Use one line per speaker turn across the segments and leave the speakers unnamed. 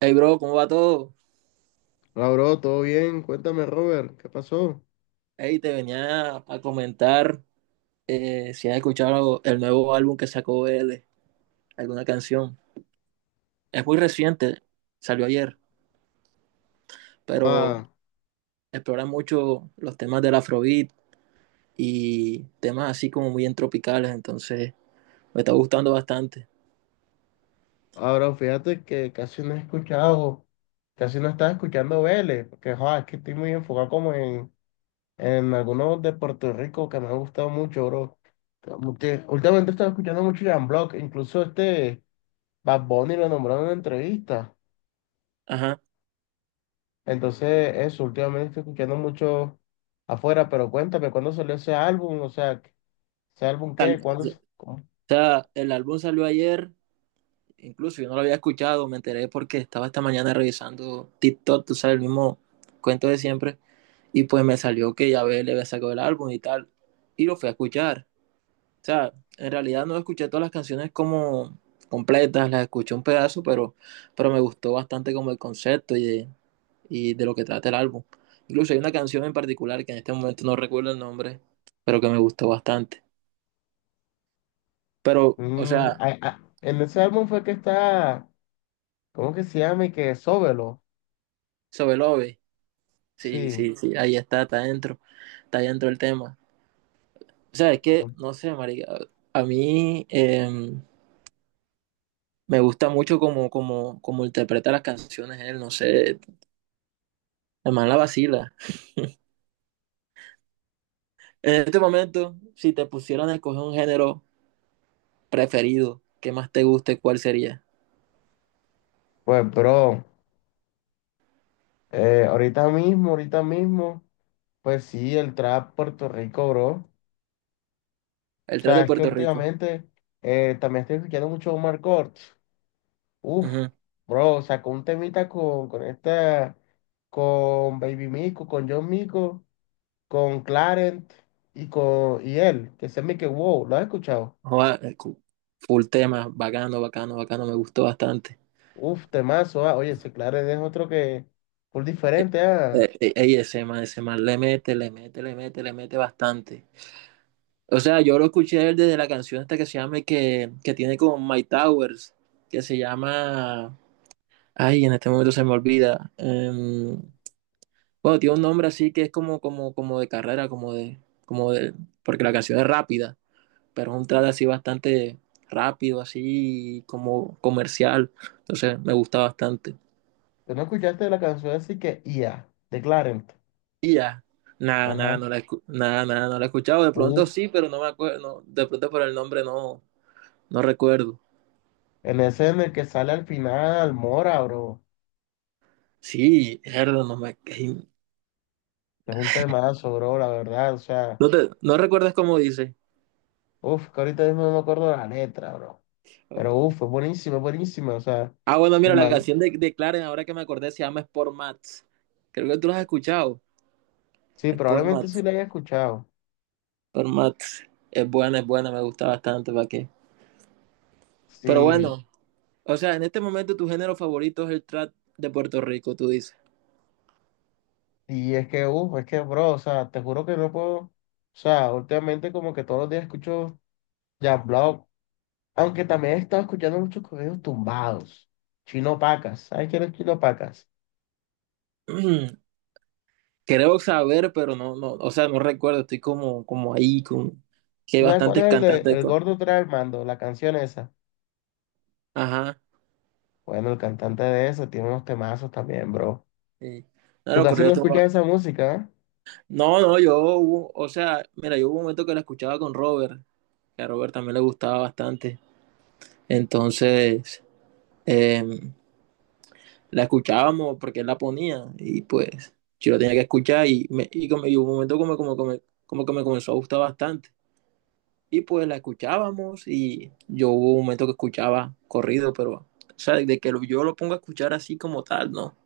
Hey, bro, ¿cómo va todo?
Hola, bro, ¿todo bien? Cuéntame, Robert, ¿qué pasó?
Hey, te venía a comentar si has escuchado el nuevo álbum que sacó él, alguna canción. Es muy reciente, salió ayer, pero
Ah,
explora mucho los temas del Afrobeat y temas así como muy entropicales, entonces me está gustando bastante.
ahora fíjate que casi no he escuchado, casi no estaba escuchando Vélez, porque joa, es que estoy muy enfocado como en algunos de Puerto Rico que me han gustado mucho, bro. Como que últimamente estaba escuchando mucho Jan Block, incluso este Bad Bunny lo nombraron en una entrevista.
Ajá.
Entonces, eso, últimamente estoy escuchando mucho afuera, pero cuéntame, ¿cuándo salió ese álbum? O sea, ¿ese álbum qué? ¿Cuándo?
O sea, el álbum salió ayer. Incluso yo no lo había escuchado, me enteré porque estaba esta mañana revisando TikTok, tú sabes, el mismo cuento de siempre. Y pues me salió que Yabel le había sacado el álbum y tal. Y lo fui a escuchar. O sea, en realidad no escuché todas las canciones como completas, las escuché un pedazo, pero me gustó bastante como el concepto y de lo que trata el álbum. Incluso hay una canción en particular que en este momento no recuerdo el nombre, pero que me gustó bastante. Pero, o sea,
En ese álbum fue que está, ¿cómo que se llama? Y que Sóbelo.
sobre Love. Sí,
Sí.
sí, sí, ahí está, está dentro el tema. O sea, es que, no sé, marica, a mí me gusta mucho como, como, como interpreta las canciones él, no sé, además la vacila. En este momento, si te pusieran a escoger un género preferido, que más te guste, ¿cuál sería?
Pues, bro, ahorita mismo, pues sí, el trap Puerto Rico, bro. O
El trap
sea,
de
es que
Puerto Rico.
últimamente también estoy escuchando mucho Omar Courtz. Uf,
Ujú.
bro, sacó un temita con esta, con Baby Mico, con John Mico, con Clarent y con y él, que se me que wow, ¿lo has escuchado?
Joda, full tema, bacano, bacano, bacano, me gustó bastante.
Uf, temazo, ah. Oye, ese Claret es otro que full diferente, ah.
Ey, ese man le mete, le mete, le mete, le mete bastante. O sea, yo lo escuché desde la canción esta que se llama, que tiene con My Towers, que se llama, ay, en este momento se me olvida. Bueno, tiene un nombre así que es como, como, como de carrera, como de, porque la canción es rápida, pero es un trad así bastante rápido, así como comercial. Entonces me gusta bastante.
¿Tú no escuchaste la canción así que IA, de Clarence?
Y ya, nada, nada,
Ajá.
no la he escuchado. De
Uf,
pronto sí, pero no me acuerdo, no, de pronto por el nombre no, no recuerdo.
en ese en el que sale al final Mora, bro.
Sí, Erdo,
Es un temazo, bro, la verdad. O sea,
¿no, te, no recuerdas cómo dice?
uf, que ahorita mismo no me acuerdo la letra, bro. Pero uf, es buenísimo, es buenísimo. O sea,
Ah, bueno,
el
mira, la
man.
canción de Clarence, ahora que me acordé, se llama Sport Mats. Creo que tú la has escuchado.
Sí,
Sport
probablemente sí
Mats,
la haya escuchado.
Sport Mats. Es buena, me gusta bastante, ¿para qué? Pero
Sí.
bueno, o sea, en este momento tu género favorito es el trap de Puerto Rico, tú dices.
Y es que, uf, es que, bro, o sea, te juro que no puedo. O sea, últimamente como que todos los días escucho Jan Block. Aunque también he estado escuchando muchos corridos tumbados. Chino Pacas. ¿Sabes quién es Chino Pacas?
Creo saber, pero no, no, o sea, no recuerdo, estoy como, como ahí, con, que
¿Tú
hay
¿sabes cuál es
bastantes
el de
cantantes
El
con...
Gordo trae el mando? La canción esa.
Ajá,
Bueno, el cantante de eso tiene unos temazos también, bro.
sí. No
Tú
lo
casi
corrido.
no escuchas esa música,
No, no, o sea, mira, yo hubo un momento que la escuchaba con Robert, que a Robert también le gustaba bastante. Entonces, em, la escuchábamos porque él la ponía y pues yo la tenía que escuchar y hubo un momento como que me comenzó a gustar bastante. Y pues la escuchábamos y yo hubo un momento que escuchaba corrido, pero, o sea, yo lo pongo a escuchar así como tal, ¿no?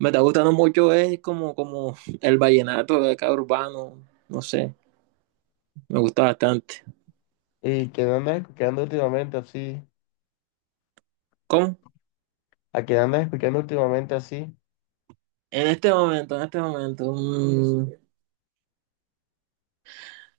Me está gustando mucho es como, como el vallenato de acá urbano, no sé, me gusta bastante.
¿eh? ¿Y quién andas escuchando últimamente así?
¿Cómo?
¿A quién andas escuchando últimamente así?
En este momento, mm,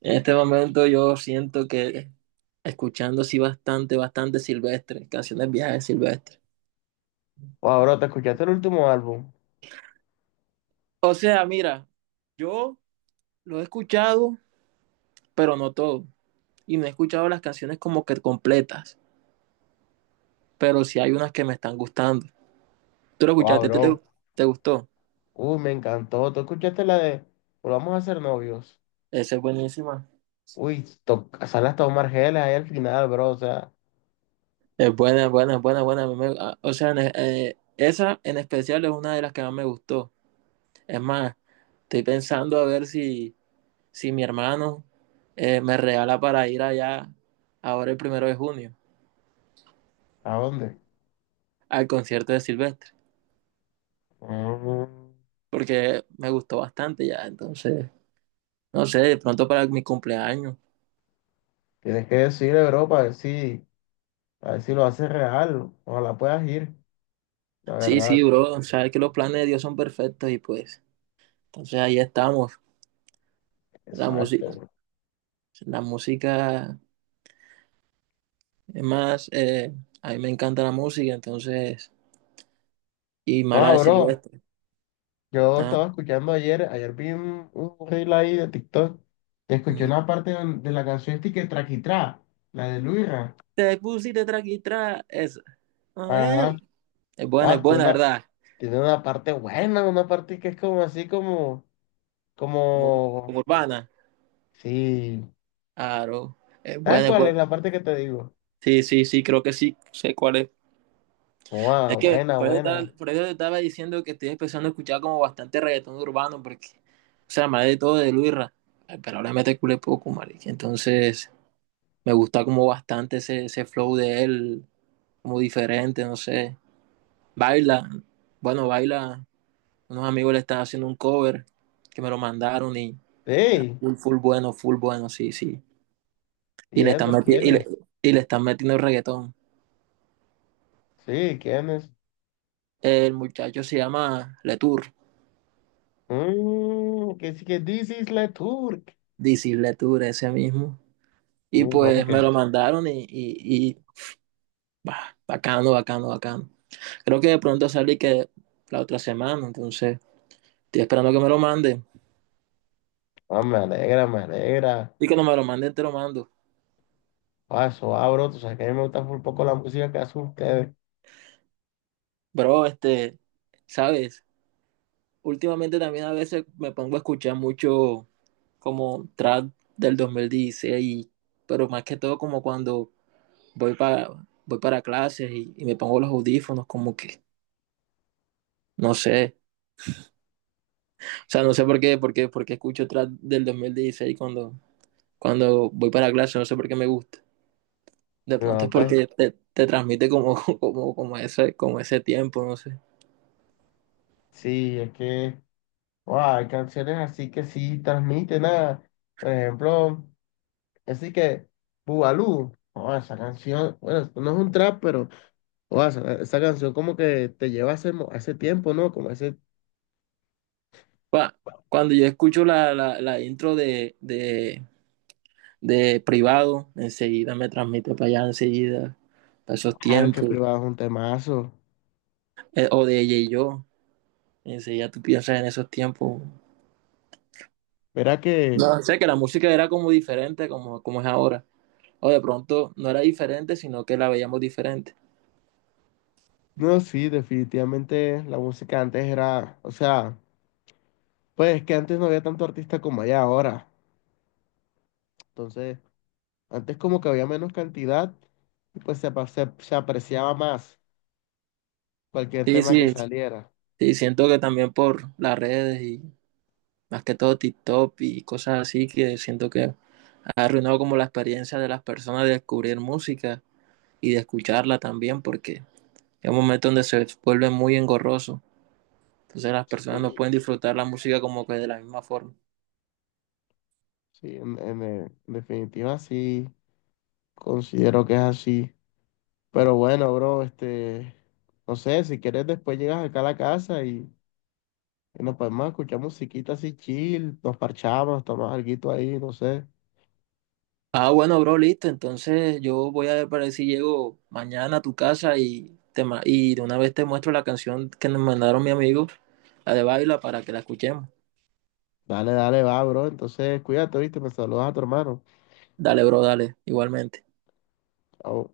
en este momento yo siento que escuchando sí bastante, bastante Silvestre, canciones viejas de Silvestre.
Wow, bro, ¿te escuchaste el último álbum?
O sea, mira, yo lo he escuchado, pero no todo. Y no he escuchado las canciones como que completas, pero sí hay unas que me están gustando. ¿Tú lo
Wow,
escuchaste?
bro.
¿Te gustó?
Uy, me encantó. ¿Tú escuchaste la de Volvamos a ser novios?
Esa es buenísima.
Uy, sale hasta Omar Geles ahí al final, bro. O sea,
Es buena, buena, buena, buena. A mí me- a- O sea, esa en especial es una de las que más me gustó. Es más, estoy pensando a ver si, si mi hermano me regala para ir allá ahora el primero de junio
¿a dónde?
al concierto de Silvestre,
Mm.
porque me gustó bastante ya, entonces, no sé, de pronto para mi cumpleaños.
Tienes que decirle, bro, para ver si lo haces real. Ojalá puedas ir, la
Sí,
verdad.
sí, bro, sabes que los planes de Dios son perfectos y pues, entonces ahí estamos. La música,
Exacto, bro.
la música, es más, a mí me encanta la música, entonces, y
Ah,
mala de
bro,
Silvestre.
yo
Ah,
estaba escuchando ayer, ayer vi un reel ahí de TikTok, escuché
ujú.
una parte de la canción esta y que Traquitrá, la de Luira.
Te pusiste traqui tra, eso. A
Ajá.
ver. Es
Ah,
buena, ¿verdad?
tiene una parte buena, una parte que es como así como,
Como, como
como,
urbana.
sí.
Claro. Es
¿Sabes
buena, es
cuál es
buena.
la parte que te digo?
Sí, sí, sí, creo que sí. Sé cuál es.
Ah,
Es que
buena,
por eso, estaba,
buena.
por eso te estaba diciendo que estoy empezando a escuchar como bastante reggaetón urbano, porque, o sea, más de todo de Luisra. Ay, pero ahora me te culé poco, marica. Entonces, me gusta como bastante ese, ese flow de él, como diferente, no sé. Baila, bueno, baila. Unos amigos le están haciendo un cover que me lo mandaron y está
Sí,
full, full bueno, sí, sí. Y
y
le están
eso,
meti-
¿quién
y
es?
le, y le están metiendo reggaetón.
Sí, ¿quién es?
El muchacho se llama Letour,
Mm, que sí que this is la Turk.
DC Letour, ese mismo. Y
Mm, ah,
pues
ok.
me lo mandaron bah, bacano, bacano, bacano. Creo que de pronto sale que la otra semana, entonces estoy esperando que me lo manden.
Ah, me alegra, me alegra.
Y cuando me lo manden, te lo mando.
Ah, eso abro, tú sabes que a mí me gusta un poco la música que hacen ustedes.
Bro, este, ¿sabes? Últimamente también a veces me pongo a escuchar mucho como trap del 2016, pero más que todo como cuando voy para, voy para clases y me pongo los audífonos como que, no sé, o sea, no sé por qué escucho trap del 2016 cuando, cuando voy para clases, no sé por qué me gusta. De pronto
No,
es
pues
porque te transmite como, como, como ese tiempo, no sé.
sí, es que guau, hay canciones así que sí transmiten nada. Por ejemplo, así que Bugalú, oh, esa canción, bueno, no es un trap, pero guau, esa canción como que te lleva a ese, a ese tiempo, ¿no? Como a ese,
Cua- Cuando yo escucho la intro de privado, enseguida me transmite para allá, enseguida, para esos
claro, es que
tiempos.
privado es un temazo.
O de ella y yo, enseguida tú piensas en esos tiempos.
Verá que.
No sé, que la música era como diferente, como, como es ahora. O de pronto no era diferente, sino que la veíamos diferente.
No, sí, definitivamente la música antes era, o sea, pues que antes no había tanto artista como hay ahora. Entonces, antes como que había menos cantidad y pues se, se apreciaba más cualquier
Sí,
tema que
sí,
saliera.
sí, siento que también por las redes y más que todo TikTok y cosas así, que siento que ha arruinado como la experiencia de las personas de descubrir música y de escucharla también, porque es un momento donde se vuelve muy engorroso. Entonces las personas no
Sí,
pueden disfrutar la música como que de la misma forma.
sí, en definitiva sí, considero que es así. Pero bueno, bro, este, no sé, si quieres después llegas acá a la casa y nos podemos escuchar musiquita así chill, nos parchamos, tomamos alguito ahí, no sé.
Ah, bueno, bro, listo. Entonces yo voy a ver para ver si llego mañana a tu casa y de una vez te muestro la canción que nos mandaron mi amigo, la de Baila, para que la escuchemos.
Dale, dale, va, bro. Entonces, cuídate, ¿viste? Me saludas a tu hermano.
Dale, bro, dale, igualmente.
Chao.